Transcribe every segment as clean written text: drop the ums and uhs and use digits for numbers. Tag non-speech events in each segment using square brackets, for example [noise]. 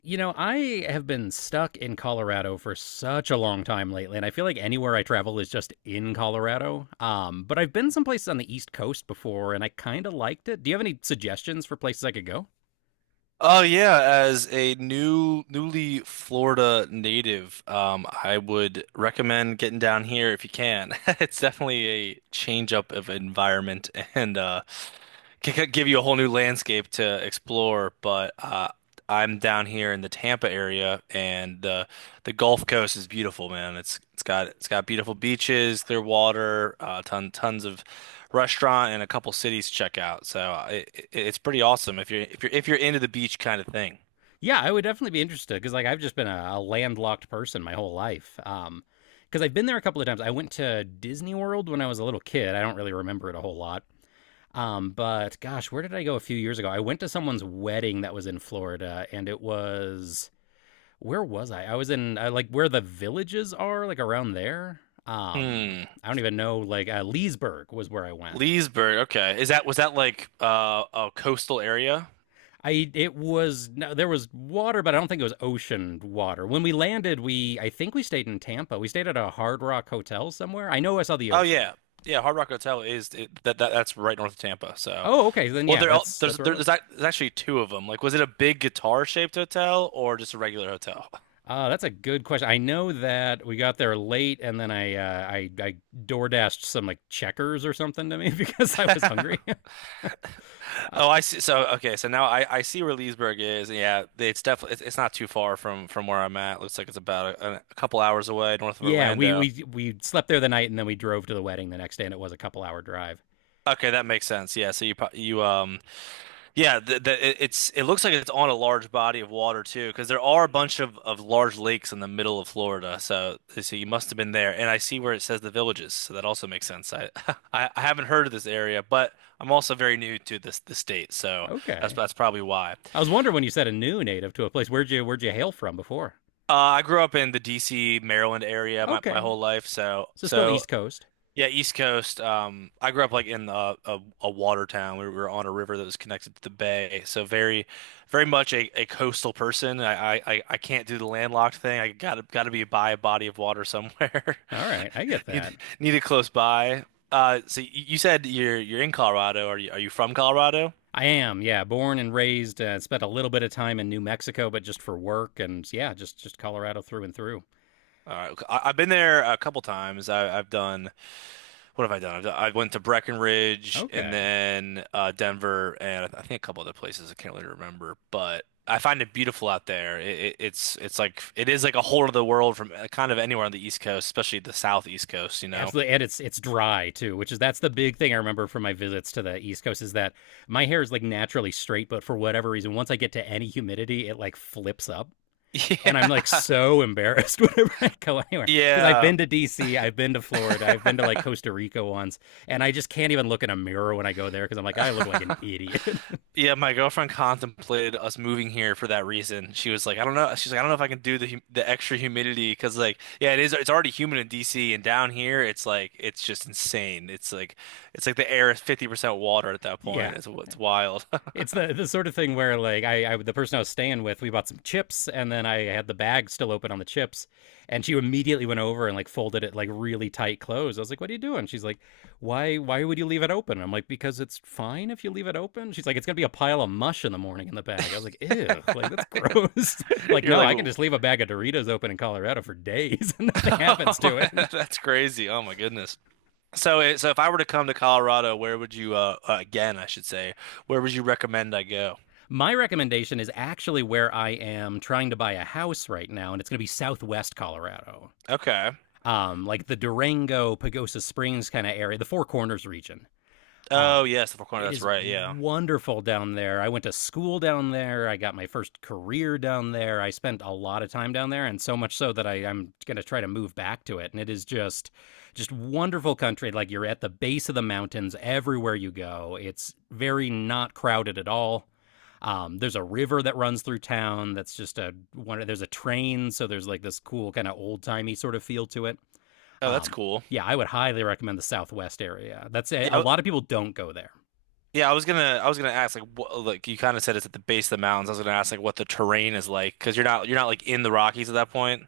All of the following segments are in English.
I have been stuck in Colorado for such a long time lately, and I feel like anywhere I travel is just in Colorado. But I've been some places on the East Coast before, and I kind of liked it. Do you have any suggestions for places I could go? Oh yeah, as a newly Florida native, I would recommend getting down here if you can. [laughs] It's definitely a change up of environment and could give you a whole new landscape to explore, but I'm down here in the Tampa area, and the Gulf Coast is beautiful, man. It's got beautiful beaches, clear water, tons of restaurant, and a couple cities to check out. So it's pretty awesome if you're into the beach kind of thing. Yeah, I would definitely be interested because, like, I've just been a landlocked person my whole life. Because I've been there a couple of times. I went to Disney World when I was a little kid. I don't really remember it a whole lot. But gosh, where did I go a few years ago? I went to someone's wedding that was in Florida, and it was, where was I? I was in like where the villages are, like around there. Hmm. I don't even know. Leesburg was where I went. Leesburg. Okay. Is that was that like a coastal area? I it was, no, there was water, but I don't think it was ocean water. When we landed, we I think we stayed in Tampa. We stayed at a Hard Rock hotel somewhere. I know I saw the Oh ocean. yeah, yeah. Hard Rock Hotel is it, that, that that's right north of Tampa. So. Oh, okay, then Well, yeah, there al- that's there's that's where it there, was. there's ac- there's actually two of them. Like, was it a big guitar-shaped hotel or just a regular hotel? [laughs] That's a good question. I know that we got there late, and then I door dashed some, like, checkers or something to me [laughs] because I was hungry. [laughs] Uh, Oh, I see. So okay, so now I see where Leesburg is. Yeah, it's definitely it's not too far from where I'm at. Looks like it's about a couple hours away north of Yeah, we Orlando. we we slept there the night and then we drove to the wedding the next day, and it was a couple hour drive. Okay, that makes sense. Yeah, so you Yeah, it it looks like it's on a large body of water too, because there are a bunch of large lakes in the middle of Florida. So, you must have been there. And I see where it says the villages, so that also makes sense. I [laughs] I haven't heard of this area, but I'm also very new to this the state, so Okay, that's probably why. I was wondering when you said a new native to a place. Where'd you hail from before? I grew up in the D.C., Maryland area my Okay, whole life, so so still so East Coast. Yeah, East Coast. I grew up like in a water town. We were on a river that was connected to the bay, so very, very much a coastal person. I can't do the landlocked thing. I gotta gotta be by a body of water somewhere. All right, I get [laughs] Need that. need it close by. So you said you're in Colorado. Are you from Colorado? I am, yeah, born and raised. Spent a little bit of time in New Mexico, but just for work, and yeah, just Colorado through and through. All right. Okay. I've been there a couple times. I've done. What have I done? I went to Breckenridge and Okay, then Denver and I think a couple other places. I can't really remember, but I find it beautiful out there. It's like it is like a whole other world from kind of anywhere on the East Coast, especially the Southeast Coast, you know? absolutely, and it's dry too, which is, that's the big thing I remember from my visits to the East Coast, is that my hair is, like, naturally straight, but for whatever reason, once I get to any humidity, it, like, flips up. And I'm like [laughs] so [laughs] embarrassed whenever I go anywhere because I've Yeah, been to DC, I've been to Florida, I've been to, like, yeah. Costa Rica once, and I just can't even look in a mirror when I go there because I'm like, I look like an [laughs] idiot. Yeah, my girlfriend contemplated us moving here for that reason. She was like, I don't know. She's like, I don't know if I can do the extra humidity because, like, yeah, it is. It's already humid in DC, and down here, it's just insane. It's like the air is 50% water at [laughs] that point. Yeah. It's wild. It's the sort of thing where, like, I the person I was staying with, we bought some chips and then I had the bag still open on the chips, and she immediately went over and like folded it, like, really tight closed. I was like, "What are you doing?" She's like, "Why would you leave it open?" I'm like, "Because it's fine if you leave it open." She's like, "It's going to be a pile of mush in the morning in the bag." I was like, "Ew, like, that's gross." [laughs] [laughs] Like, You're "No, like, I can just "Whoa." leave a bag of Doritos open in Colorado for days and [laughs] [laughs] nothing happens to it." [laughs] That's crazy. Oh my goodness. So, so if I were to come to Colorado, where would you again, I should say, where would you recommend I go? My recommendation is actually where I am trying to buy a house right now, and it's going to be Southwest Colorado. Okay. Like the Durango, Pagosa Springs kind of area, the Four Corners region. Oh Um, yes, the Four Corners. it That's is right. Yeah. wonderful down there. I went to school down there. I got my first career down there. I spent a lot of time down there, and so much so that I'm going to try to move back to it. And it is just wonderful country. Like, you're at the base of the mountains everywhere you go. It's very not crowded at all. There's a river that runs through town. That's just a one. There's a train, so there's like this cool kind of old timey sort of feel to it. Oh, that's Um, cool. yeah, I would highly recommend the Southwest area. That's a Yeah, lot of people don't go there. yeah, I was gonna ask like what like you kind of said it's at the base of the mountains. I was gonna ask like what the terrain is like because you're not like in the Rockies at that point.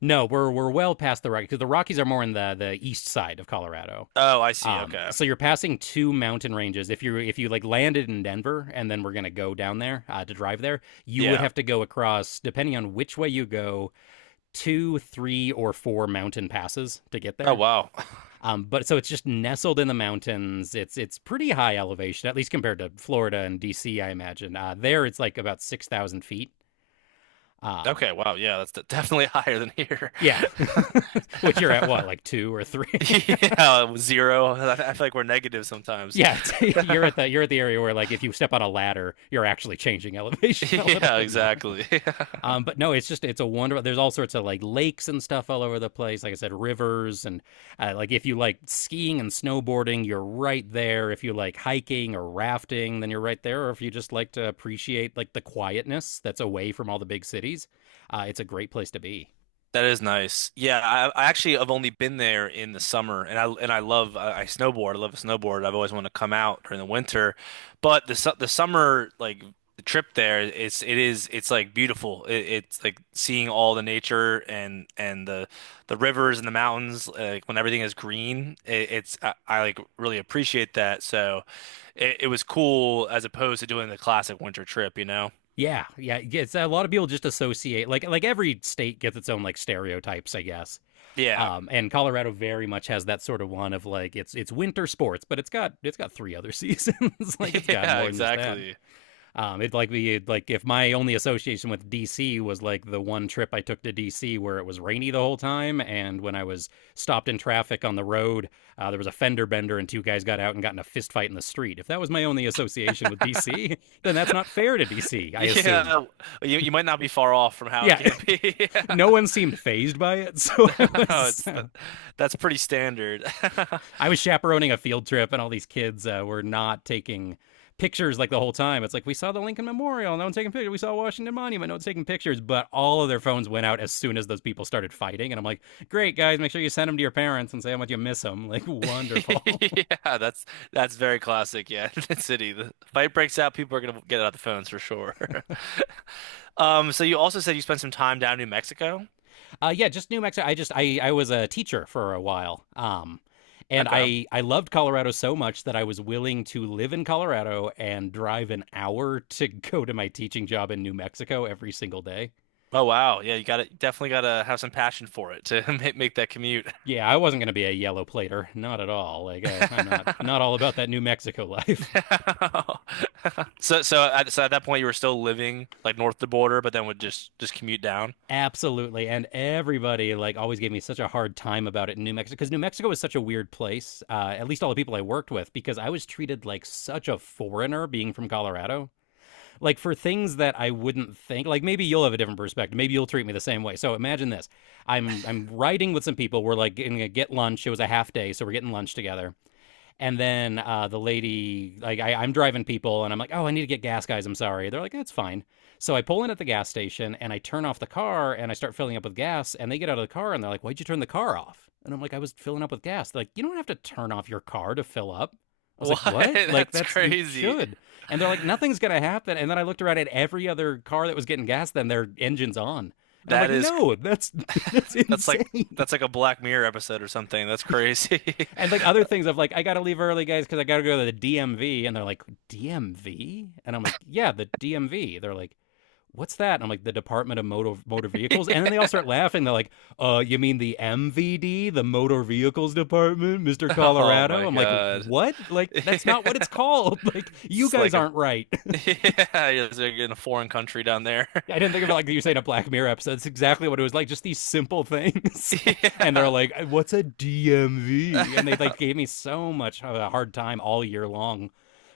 No, we're well past the Rockies because the Rockies are more in the east side of Colorado. Oh, I see. Um, Okay. so you're passing two mountain ranges. If you like landed in Denver and then we're gonna go down there to drive there, you would Yeah. have to go across, depending on which way you go, two, three, or four mountain passes to get Oh there. wow. [laughs] But so it's just nestled in the mountains. It's pretty high elevation, at least compared to Florida and DC, I imagine. There it's like about 6,000 feet. Um, Okay. Wow. Yeah, that's definitely [laughs] higher than here. yeah, [laughs] which you're at what, like two or three? [laughs] Yeah, zero. I feel like we're negative [laughs] sometimes. Yeah, it's, you're at the area where like if you step on a ladder, you're actually changing [laughs] elevation [laughs] a little Yeah, bit more. exactly. [laughs] But no, it's just, it's a wonderful. There's all sorts of like lakes and stuff all over the place. Like I said, rivers and like if you like skiing and snowboarding, you're right there. If you like hiking or rafting, then you're right there. Or if you just like to appreciate like the quietness that's away from all the big cities, it's a great place to be. That is nice. Yeah, I actually have only been there in the summer, and I love I snowboard. I love to snowboard. I've always wanted to come out during the winter, but the summer like the trip there, it's like beautiful. It's like seeing all the nature and the rivers and the mountains. Like when everything is green, it's I like really appreciate that. So it was cool as opposed to doing the classic winter trip, you know? Yeah, yeah, yeah, it's, a lot of people just associate like every state gets its own like stereotypes, I guess. Yeah, And Colorado very much has that sort of one of like it's winter sports, but it's got three other seasons. [laughs] Like, [laughs] it's got yeah, more than just that. exactly. It'd like be like if my only association with DC was like the one trip I took to DC where it was rainy the whole time, and when I was stopped in traffic on the road, there was a fender bender and two guys got out and got in a fist fight in the street. If that was my only association with DC, [laughs] then that's not fair to DC, I assume. Yeah, you might not be far off from how it Yeah, can be. [laughs] [laughs] no one seemed phased by it. [laughs] So Yeah. No, it's that that's pretty standard. [laughs] I was chaperoning a field trip, and all these kids were not taking pictures like the whole time. It's like, we saw the Lincoln Memorial, no one taking pictures. We saw Washington Monument, no one's taking pictures. But all of their phones went out as soon as those people started fighting, and I'm like, great guys, make sure you send them to your parents and say how much you miss them. Like, wonderful. [laughs] Yeah, that's very classic. Yeah, [laughs] the city, the fight breaks out. People are gonna get out the phones for sure. [laughs] So you also said you spent some time down in New Mexico. Yeah, just New Mexico. I just I was a teacher for a while. And Okay. I loved Colorado so much that I was willing to live in Colorado and drive an hour [laughs] to go to my teaching job in New Mexico every single day. Oh wow. Yeah, you gotta definitely gotta have some passion for it to [laughs] make that commute. Yeah, I wasn't going to be a yellow plater, not at all. Like I'm not [laughs] all about that New Mexico life. [laughs] [laughs] So so at that point you were still living like north of the border, but then would just commute down. Absolutely. And everybody like always gave me such a hard time about it in New Mexico because New Mexico is such a weird place. At least all the people I worked with because I was treated like such a foreigner being from Colorado. Like, for things that I wouldn't think. Like, maybe you'll have a different perspective. Maybe you'll treat me the same way. So imagine this: I'm riding with some people. We're like gonna get lunch. It was a half day, so we're getting lunch together, and then the lady, like, I'm driving people and I'm like, oh, I need to get gas, guys. I'm sorry. They're like, that's fine. So I pull in at the gas station and I turn off the car and I start filling up with gas. And they get out of the car and they're like, why'd you turn the car off? And I'm like, I was filling up with gas. They're like, you don't have to turn off your car to fill up. I was like, What? [laughs] what? Like, That's that's, you crazy. should. And they're like, nothing's going to happen. And then I looked around at every other car that was getting gas, then their engine's on. And I'm like, That is no, that's [laughs] that's [laughs] that's like insane. that's like a Black Mirror episode or something. That's crazy. And like other things of like, I gotta leave early, guys, because I gotta go to the DMV. And they're like, DMV? And I'm like, yeah, the DMV. They're like, what's that? And I'm like, the Department of Motor Vehicles. And then [laughs] they all start laughing. They're like, you mean the MVD, the Motor Vehicles Department, Mr. Oh Colorado? my I'm like, God. what? [laughs] Like, that's It's not what it's called. [laughs] Like, you guys like a aren't right. [laughs] yeah, you're just like in a foreign country down there. Yeah, I didn't think of it [laughs] like you say, in a Black Mirror episode. It's exactly what it was like. Just these simple things, [laughs] and they're Yeah. like, "What's a DMV?" And they like [laughs] gave me so much of a hard time all year long,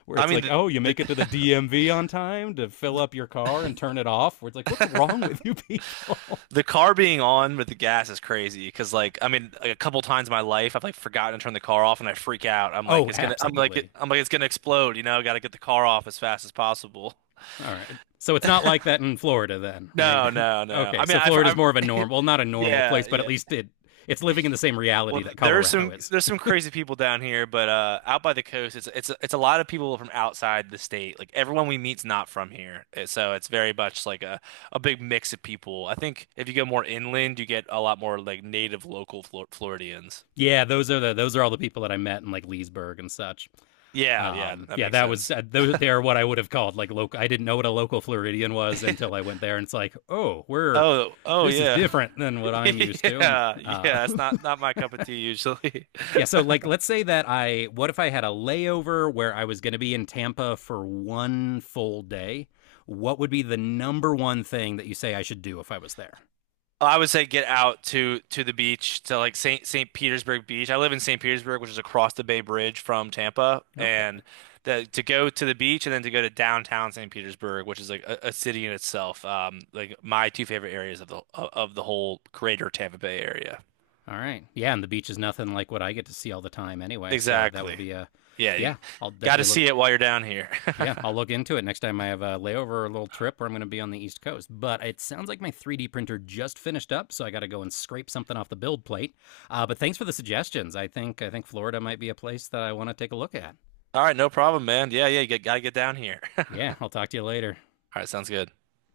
where I it's mean like, "Oh, you make it to the DMV on time to fill up your car and turn it off." Where it's like, "What's wrong the with [laughs] you people?" The car being on with the gas is crazy because, like, I mean, like, a couple times in my life, I've like forgotten to turn the car off and I freak out. [laughs] I'm like, Oh, I'm like, absolutely. I'm like, it's gonna explode. You know, got to get the car off as fast as possible. [laughs] All right. So it's not like that in Florida, then, right? No, no, [laughs] no. Okay, I mean, so Florida's I've more of a [laughs] normal, well, not a normal yeah, place, but at yeah. least it's living in the same Well, reality that Colorado is. there's some crazy people down here, but out by the coast, it's a lot of people from outside the state. Like everyone we meet's not from here. So it's very much like a big mix of people. I think if you go more inland, you get a lot more like native local Floridians. Yeah, those are the, those are all the people that I met in like Leesburg and such. Yeah, yeah, that Yeah, makes that was sense. Those, they are what I would have called like local. I didn't know what a local Floridian was until I [laughs] went there, and it's like, oh, we're Oh, oh this is yeah. [laughs] different than what I'm used to. Yeah, Uh, yeah, it's not not my cup of tea usually. [laughs] yeah, so like let's say that I what if I had a layover where I was going to be in Tampa for one full day? What would be the number one thing that you say I should do if I was there? [laughs] I would say get out to the beach to like Saint Petersburg Beach. I live in Saint Petersburg, which is across the Bay Bridge from Tampa, Okay. and to go to the beach and then to go to downtown Saint Petersburg, which is like a city in itself. Like my two favorite areas of the whole greater Tampa Bay area. All right. Yeah, and the beach is nothing like what I get to see all the time anyway. So that would Exactly. be Yeah, you yeah, I'll got to definitely look. see it while you're down here. Yeah, I'll look into it next time I have a layover or a little trip where I'm going to be on the East Coast. But it sounds like my 3D printer just finished up, so I got to go and scrape something off the build plate. But thanks for the suggestions. I think Florida might be a place that I want to take a look at. All right, no problem, man. Yeah, yeah, gotta get down here. [laughs] All Yeah, I'll talk to you later. right, sounds good.